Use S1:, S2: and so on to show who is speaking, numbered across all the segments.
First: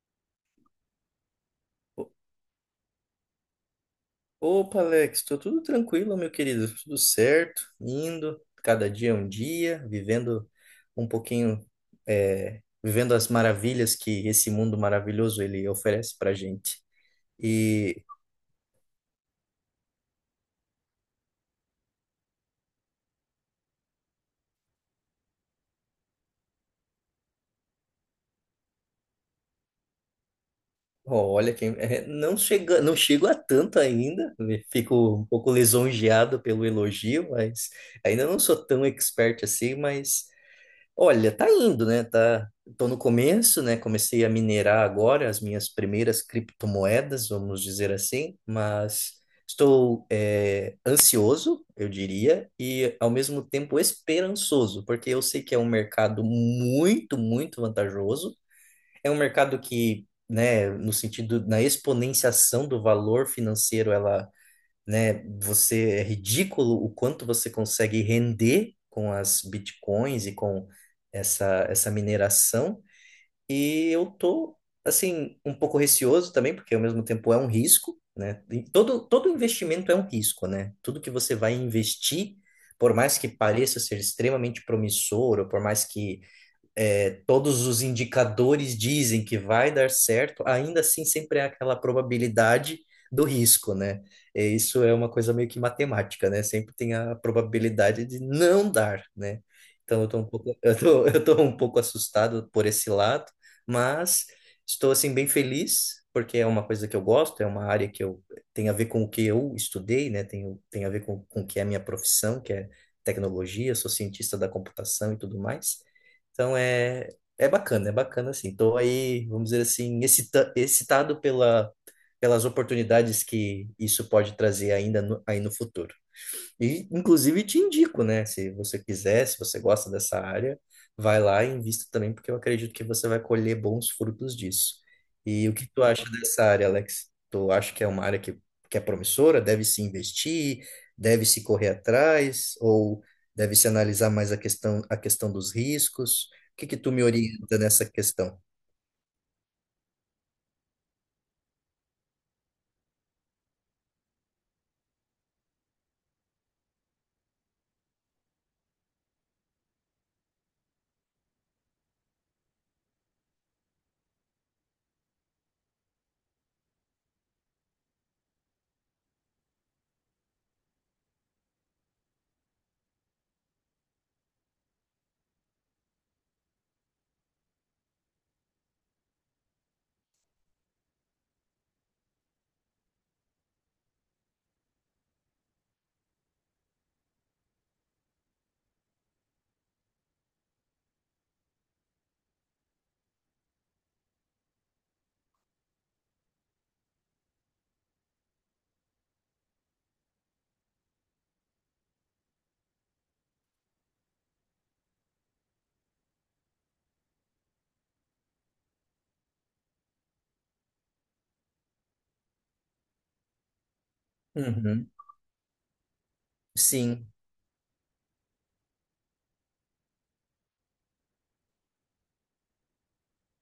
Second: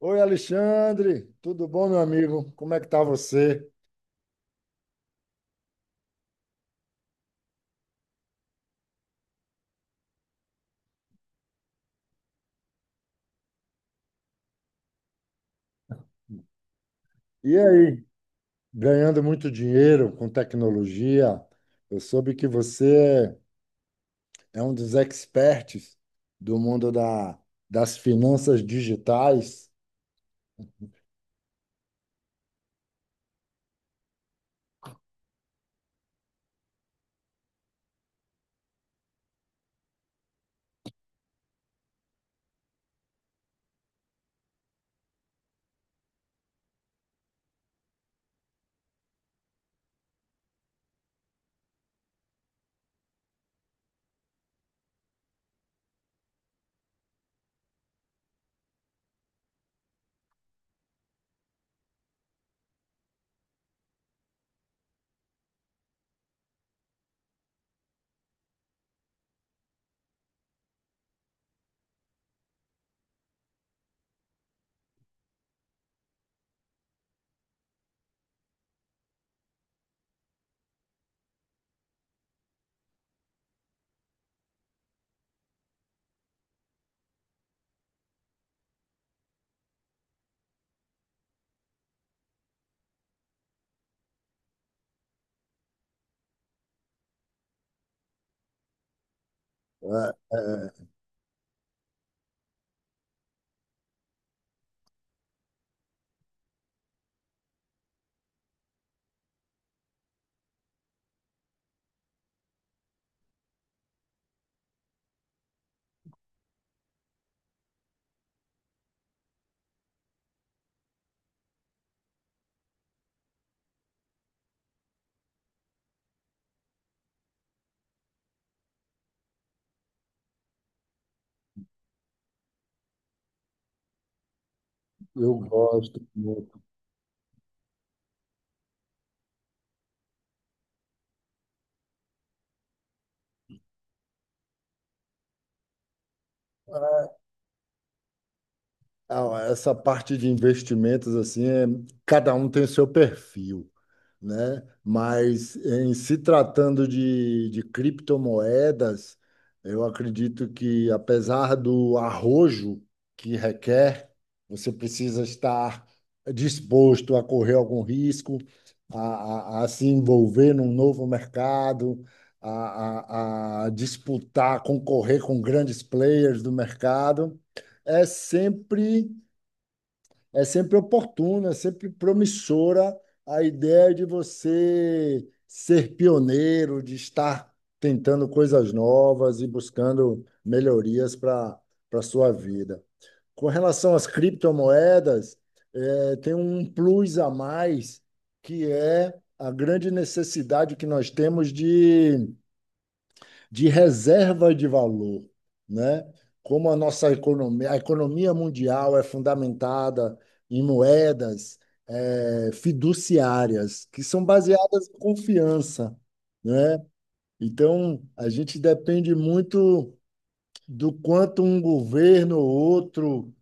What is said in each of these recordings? S1: Oi, Alexandre, tudo bom, meu
S2: O-
S1: amigo? Como é que tá você?
S2: Opa, Alex, tô tudo tranquilo, meu querido, tudo certo, indo, cada dia é um dia, vivendo um pouquinho, vivendo as maravilhas que esse mundo maravilhoso ele oferece pra gente.
S1: E
S2: E
S1: aí, ganhando muito dinheiro com tecnologia? Eu soube que você é um dos experts do mundo das finanças digitais.
S2: ó, olha quem, não chego a tanto ainda, né, fico um pouco lisonjeado pelo elogio, mas ainda não sou tão expert assim, mas olha, tá indo, né? Tá, tô no começo, né? Comecei a minerar agora as minhas primeiras criptomoedas, vamos dizer assim, mas estou ansioso, eu diria, e ao mesmo tempo esperançoso, porque eu sei que é um mercado muito, muito vantajoso. É um mercado que, né, no sentido, na exponenciação do valor financeiro, ela, né? Você, é ridículo o quanto você consegue render com as bitcoins e com essa mineração. E eu tô assim um pouco receoso também, porque ao mesmo tempo é um risco, né? E todo investimento é um risco, né? Tudo que você vai investir, por mais que pareça ser extremamente promissor, ou por mais que, todos os indicadores dizem que vai dar certo, ainda assim sempre é aquela probabilidade do risco, né? É, isso é uma coisa meio que matemática, né? Sempre tem a probabilidade de não dar, né? Então eu
S1: É,
S2: tô um pouco, eu
S1: é,
S2: tô, eu tô um pouco assustado por esse lado, mas estou assim bem feliz porque é uma coisa que eu gosto, é uma área que eu, tem a ver com o que eu estudei, né? Tem a ver com o que é a minha profissão, que é tecnologia, sou cientista da computação e tudo mais. Então é, é bacana assim. Estou aí, vamos dizer assim, excitado pela, pelas oportunidades que isso pode trazer ainda aí no futuro. E, inclusive, te indico, né? Se você quiser, se você gosta dessa área, vai lá e invista também, porque eu acredito que você vai colher bons frutos disso.
S1: eu
S2: E o que tu
S1: gosto
S2: acha dessa
S1: muito.
S2: área, Alex? Tu acha que é uma área que é promissora? Deve se investir? Deve se correr atrás? Ou deve se analisar mais a questão dos riscos? O que que tu me orienta nessa questão?
S1: Ah, essa parte de investimentos, assim, cada um tem o seu perfil, né? Mas em se tratando de criptomoedas, eu acredito que, apesar do arrojo que requer, você precisa estar disposto a correr algum risco, a se envolver num novo mercado, a disputar, concorrer com grandes players do mercado. É sempre é sempre oportuna, é sempre promissora a ideia de você ser pioneiro, de estar tentando coisas novas e buscando melhorias para sua vida. Com relação às criptomoedas, tem um plus a mais, que é a grande necessidade que nós temos de reserva de valor, né? Como a nossa economia, a economia mundial é fundamentada em moedas fiduciárias, que são baseadas
S2: Uhum.
S1: em confiança, né?
S2: Sim.
S1: Então, a gente depende muito do quanto um governo ou outro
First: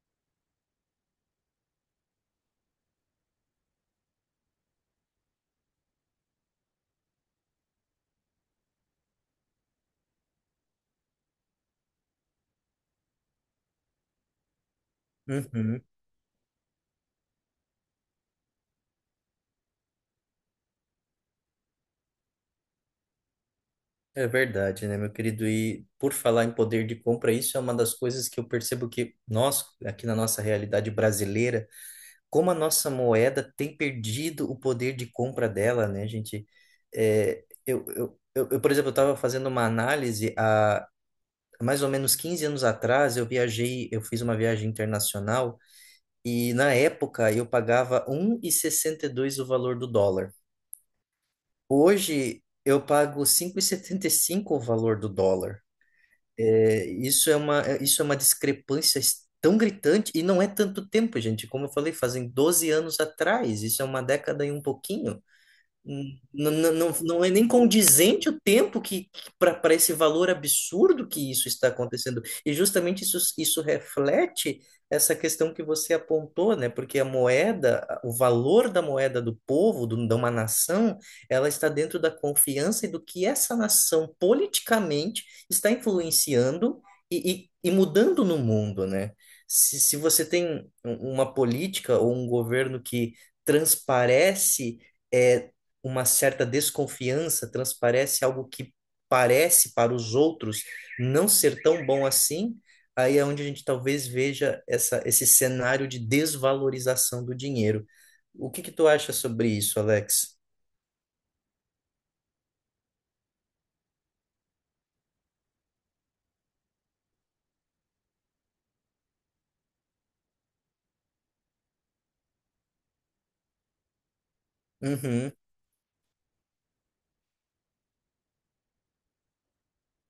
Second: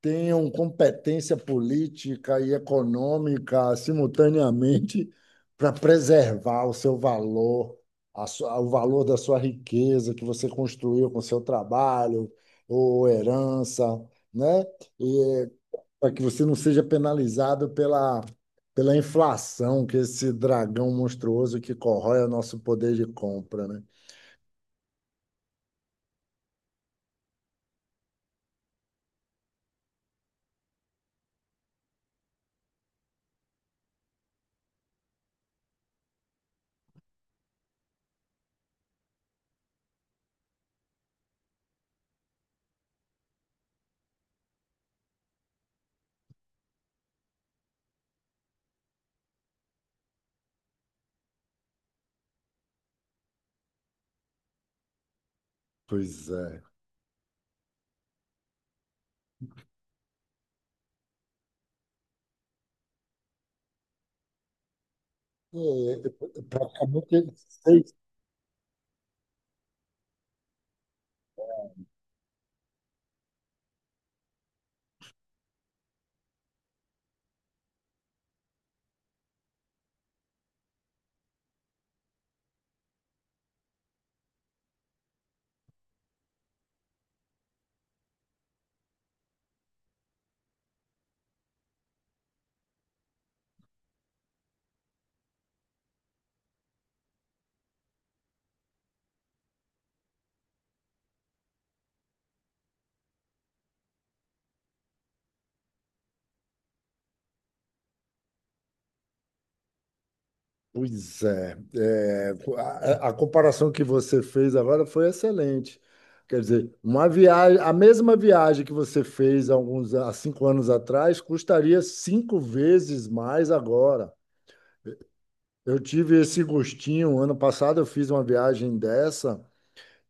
S1: tenham competência política e econômica simultaneamente para preservar o seu valor, o valor da sua riqueza que você construiu com seu trabalho ou herança, né? E
S2: Uhum.
S1: para que você não seja penalizado pela inflação, que é esse dragão monstruoso que corrói o nosso poder de compra, né?
S2: É verdade, né, meu querido? E por falar em poder de compra, isso é uma das coisas que eu percebo que nós, aqui na nossa realidade brasileira, como a nossa moeda tem perdido o poder de compra dela, né, gente? É, por exemplo, eu estava fazendo uma análise há mais ou menos 15 anos atrás, eu viajei, eu fiz uma viagem internacional e na época eu pagava um e sessenta e dois o valor do dólar. Hoje eu pago cinco e setenta e cinco o valor do dólar.
S1: Pois é.
S2: É, isso é uma discrepância tão gritante, e não é tanto tempo, gente. Como eu falei, fazem 12 anos atrás, isso é uma década e um pouquinho.
S1: É, é,
S2: Não, não,
S1: praticamente...
S2: é nem condizente o tempo que, para esse valor absurdo que isso está acontecendo. E justamente isso, isso reflete essa questão que você apontou, né? Porque a moeda, o valor da moeda do povo, do, de uma nação, ela está dentro da confiança e do que essa nação politicamente está influenciando e mudando no mundo, né? Se você tem uma política ou um governo que transparece é uma certa desconfiança, transparece algo que parece para os outros não ser tão bom assim, aí é onde a gente talvez veja essa, esse cenário de desvalorização do dinheiro. O que que tu acha sobre isso, Alex?
S1: Pois é, é, a comparação que você fez agora foi excelente. Quer dizer, uma viagem, a mesma viagem que você fez há 5 anos atrás custaria 5 vezes mais agora.
S2: Uhum,
S1: Eu tive esse gostinho, ano passado eu fiz uma viagem dessa,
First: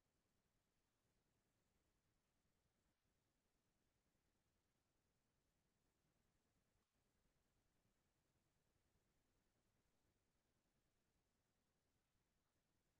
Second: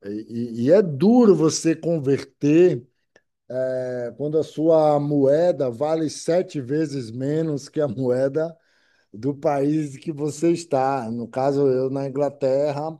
S1: e é duro você converter, é, quando a sua moeda vale 7 vezes menos que a moeda do país que você está. No caso, eu na Inglaterra,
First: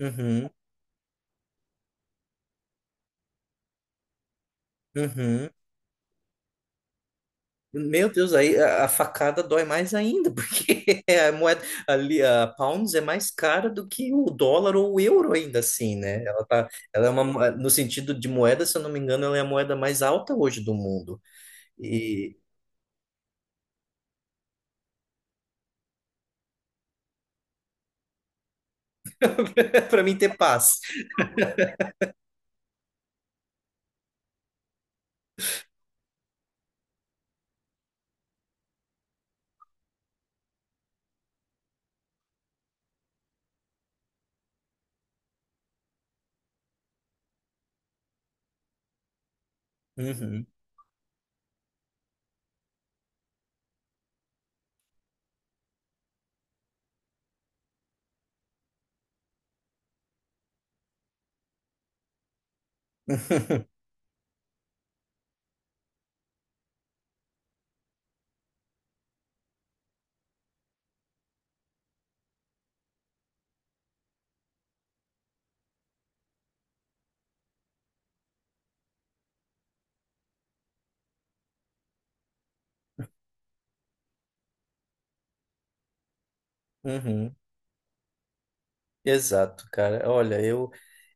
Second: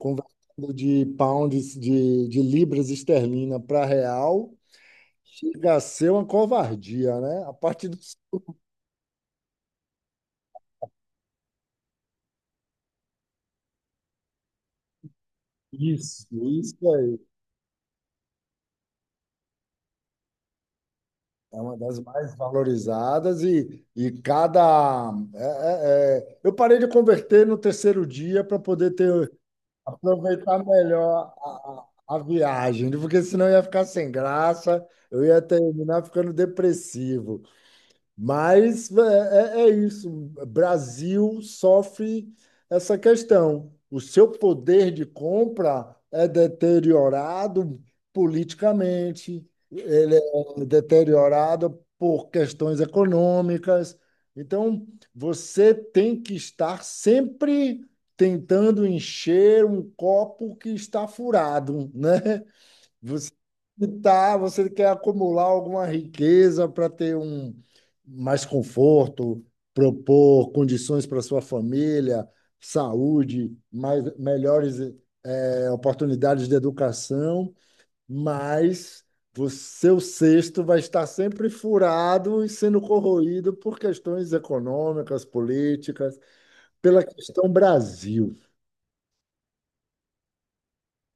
S2: uhum,
S1: de pounds, de libras esterlina para real,
S2: uhum.
S1: chega a ser uma covardia, né? A partir do...
S2: Meu Deus, aí a facada dói mais ainda, porque é a moeda ali, a pounds é mais cara do que o dólar ou o euro ainda assim, né?
S1: isso,
S2: Ela tá,
S1: isso
S2: ela é
S1: aí.
S2: uma, no sentido de moeda, se eu não me engano, ela é a moeda mais alta hoje do mundo.
S1: É uma das mais
S2: E
S1: valorizadas e cada... Eu parei de converter no 3º dia para poder ter...
S2: para mim ter
S1: aproveitar
S2: paz.
S1: melhor a viagem, porque senão eu ia ficar sem graça, eu ia terminar ficando depressivo. Mas é, é isso. Brasil sofre essa questão. O seu poder de compra é deteriorado politicamente, ele
S2: Uhum.
S1: é deteriorado por questões econômicas. Então, você tem que estar sempre tentando encher um copo que está furado, né? Você tá, você quer acumular alguma riqueza para ter um... mais conforto, propor condições para sua família, saúde, mais melhores oportunidades de educação, mas o seu cesto vai estar sempre furado e sendo corroído por questões econômicas, políticas, pela
S2: Uhum.
S1: questão Brasil.
S2: Exato, cara. Olha, eu.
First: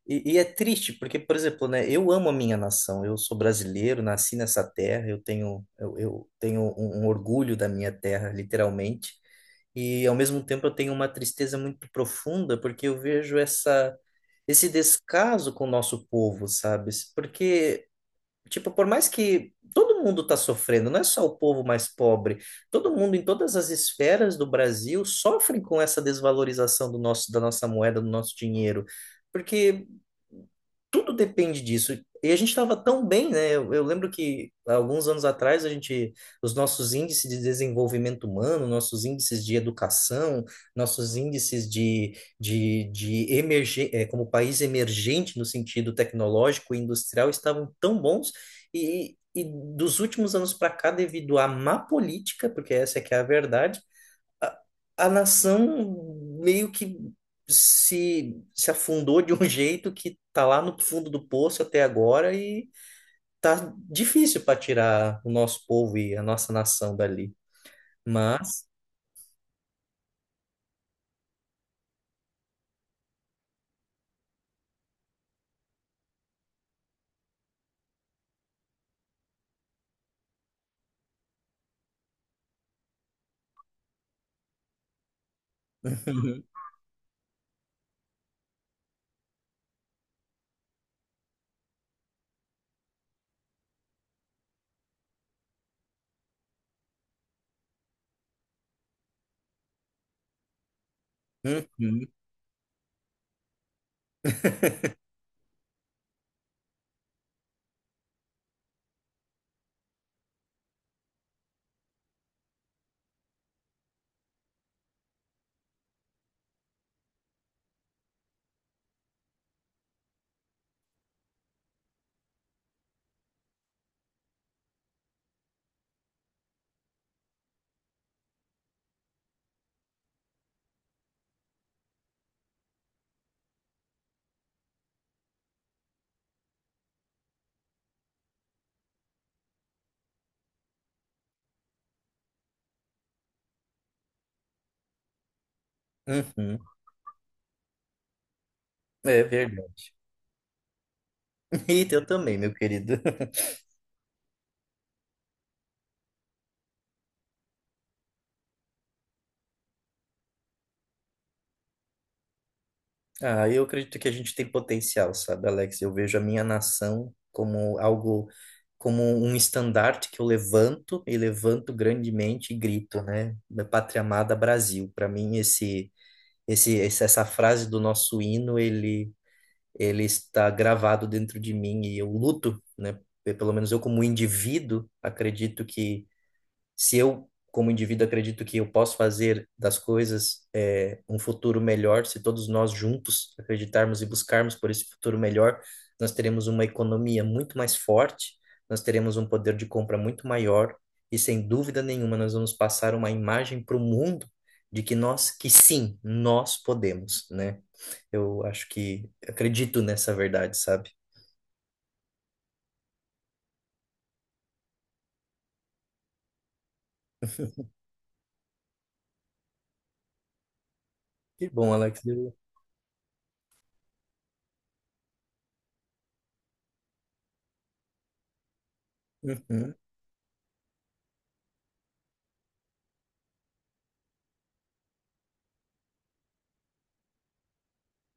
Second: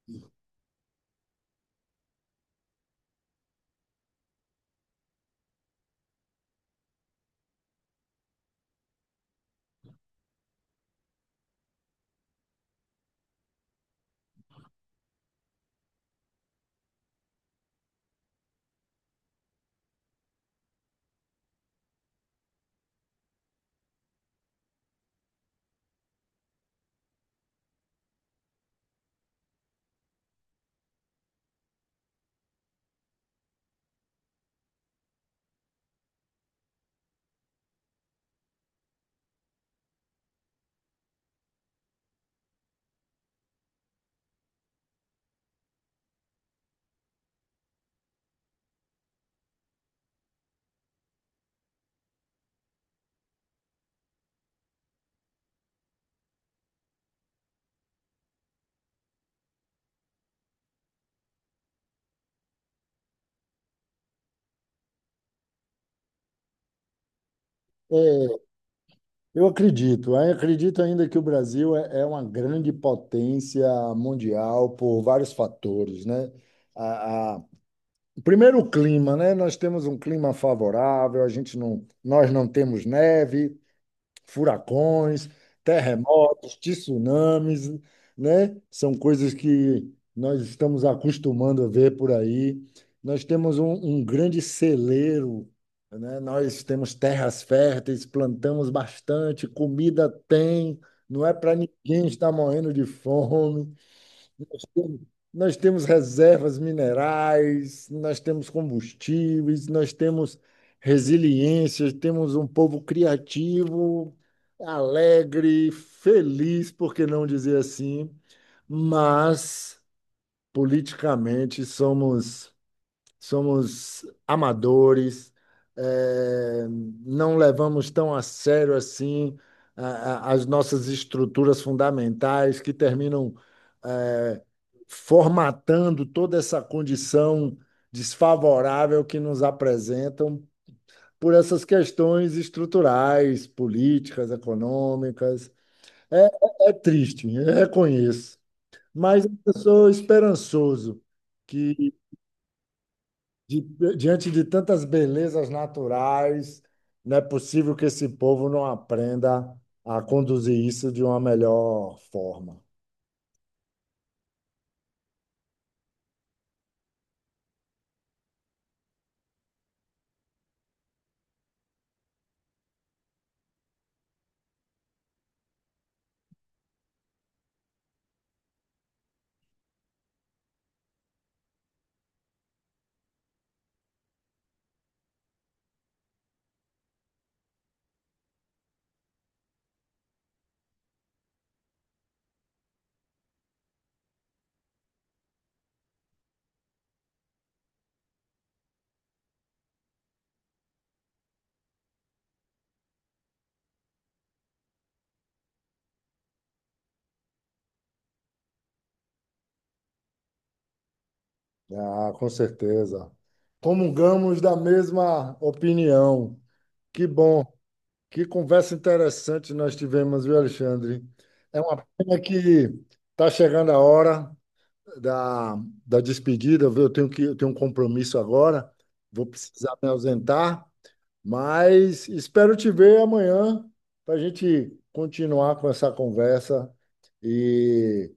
S2: E é triste, porque, por exemplo, né, eu amo a minha nação, eu sou brasileiro, nasci nessa terra, eu tenho, eu tenho um, um orgulho da minha terra, literalmente, e ao mesmo tempo eu tenho uma tristeza muito profunda, porque eu vejo essa, esse descaso com o nosso povo, sabe? Porque, tipo, por mais que todo mundo está sofrendo, não é só o povo mais pobre, todo mundo em todas as esferas do Brasil sofre com essa desvalorização do nosso, da nossa moeda, do nosso dinheiro, porque tudo depende disso. E a gente estava tão bem, né? Eu lembro que há alguns anos atrás a gente, os nossos índices de desenvolvimento humano, nossos índices de educação, nossos índices como país emergente no sentido tecnológico e industrial estavam tão bons e dos últimos anos para cá, devido à má política, porque essa é que é a verdade, a, a nação meio que se afundou de um jeito que tá lá no fundo do poço até agora e tá difícil para tirar o nosso povo e a nossa nação dali.
S1: É,
S2: Mas.
S1: eu acredito, eu acredito ainda que o Brasil é uma grande potência mundial por vários fatores, né? A, a- primeiro, o clima, né? Nós temos um clima favorável, a gente não, nós não temos neve, furacões, terremotos, tsunamis, né? São coisas que nós estamos acostumando a ver por aí. Nós temos um grande celeiro, né? Nós temos terras férteis, plantamos bastante, comida tem, não é para
S2: Uhum,
S1: ninguém
S2: uhum,
S1: estar morrendo de fome. Nós temos reservas minerais, nós temos combustíveis, nós temos resiliência, temos um povo criativo, alegre, feliz, por que não dizer assim, mas politicamente somos amadores, eh, não levamos tão a sério assim as nossas estruturas fundamentais que terminam eh, formatando toda essa condição desfavorável que nos apresentam por essas questões estruturais, políticas, econômicas. É,
S2: uhum.
S1: é triste, eu reconheço,
S2: É
S1: mas eu sou
S2: verdade.
S1: esperançoso
S2: E
S1: que...
S2: eu também, meu querido.
S1: Di- diante de tantas belezas naturais, não é possível que esse povo não aprenda a conduzir isso de uma melhor forma.
S2: Ah, eu acredito que a gente tem potencial, sabe, Alex? Eu vejo a minha nação como algo, como um estandarte que eu levanto e levanto grandemente e grito, né? Minha pátria amada Brasil. Para mim, essa frase do nosso hino, ele está gravado dentro de mim e eu luto, né? Pelo menos eu, como indivíduo, acredito que se eu, como indivíduo, acredito que eu posso fazer das coisas, é, um futuro melhor, se todos nós juntos acreditarmos e buscarmos por esse futuro melhor, nós teremos uma economia muito mais forte, nós teremos um poder de compra muito maior e, sem dúvida nenhuma, nós vamos passar uma imagem para o mundo de que nós, que sim, nós podemos, né? Eu acho que acredito nessa verdade, sabe?
S1: Né? Ah, com certeza. Comungamos da mesma opinião. Que bom, que conversa interessante nós tivemos, viu, Alexandre?
S2: Que
S1: É
S2: bom,
S1: uma
S2: Alex.
S1: pena que
S2: Eu-
S1: está chegando a hora da, da despedida, viu? Eu tenho um compromisso agora, vou
S2: Uhum.
S1: precisar me ausentar. Mas espero te ver amanhã para a gente continuar com essa conversa e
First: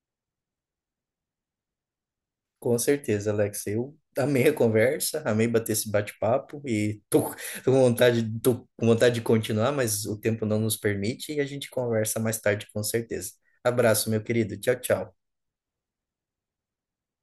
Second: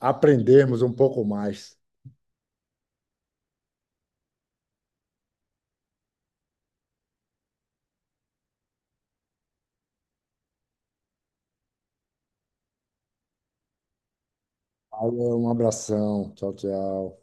S1: aprendermos um pouco mais.
S2: Com certeza, Alex. Eu amei a conversa, amei bater esse bate-papo e tô, tô com vontade de continuar, mas o tempo não nos permite e a gente conversa mais tarde, com certeza. Abraço, meu querido. Tchau, tchau.
S1: Alô, um abração. Tchau, tchau.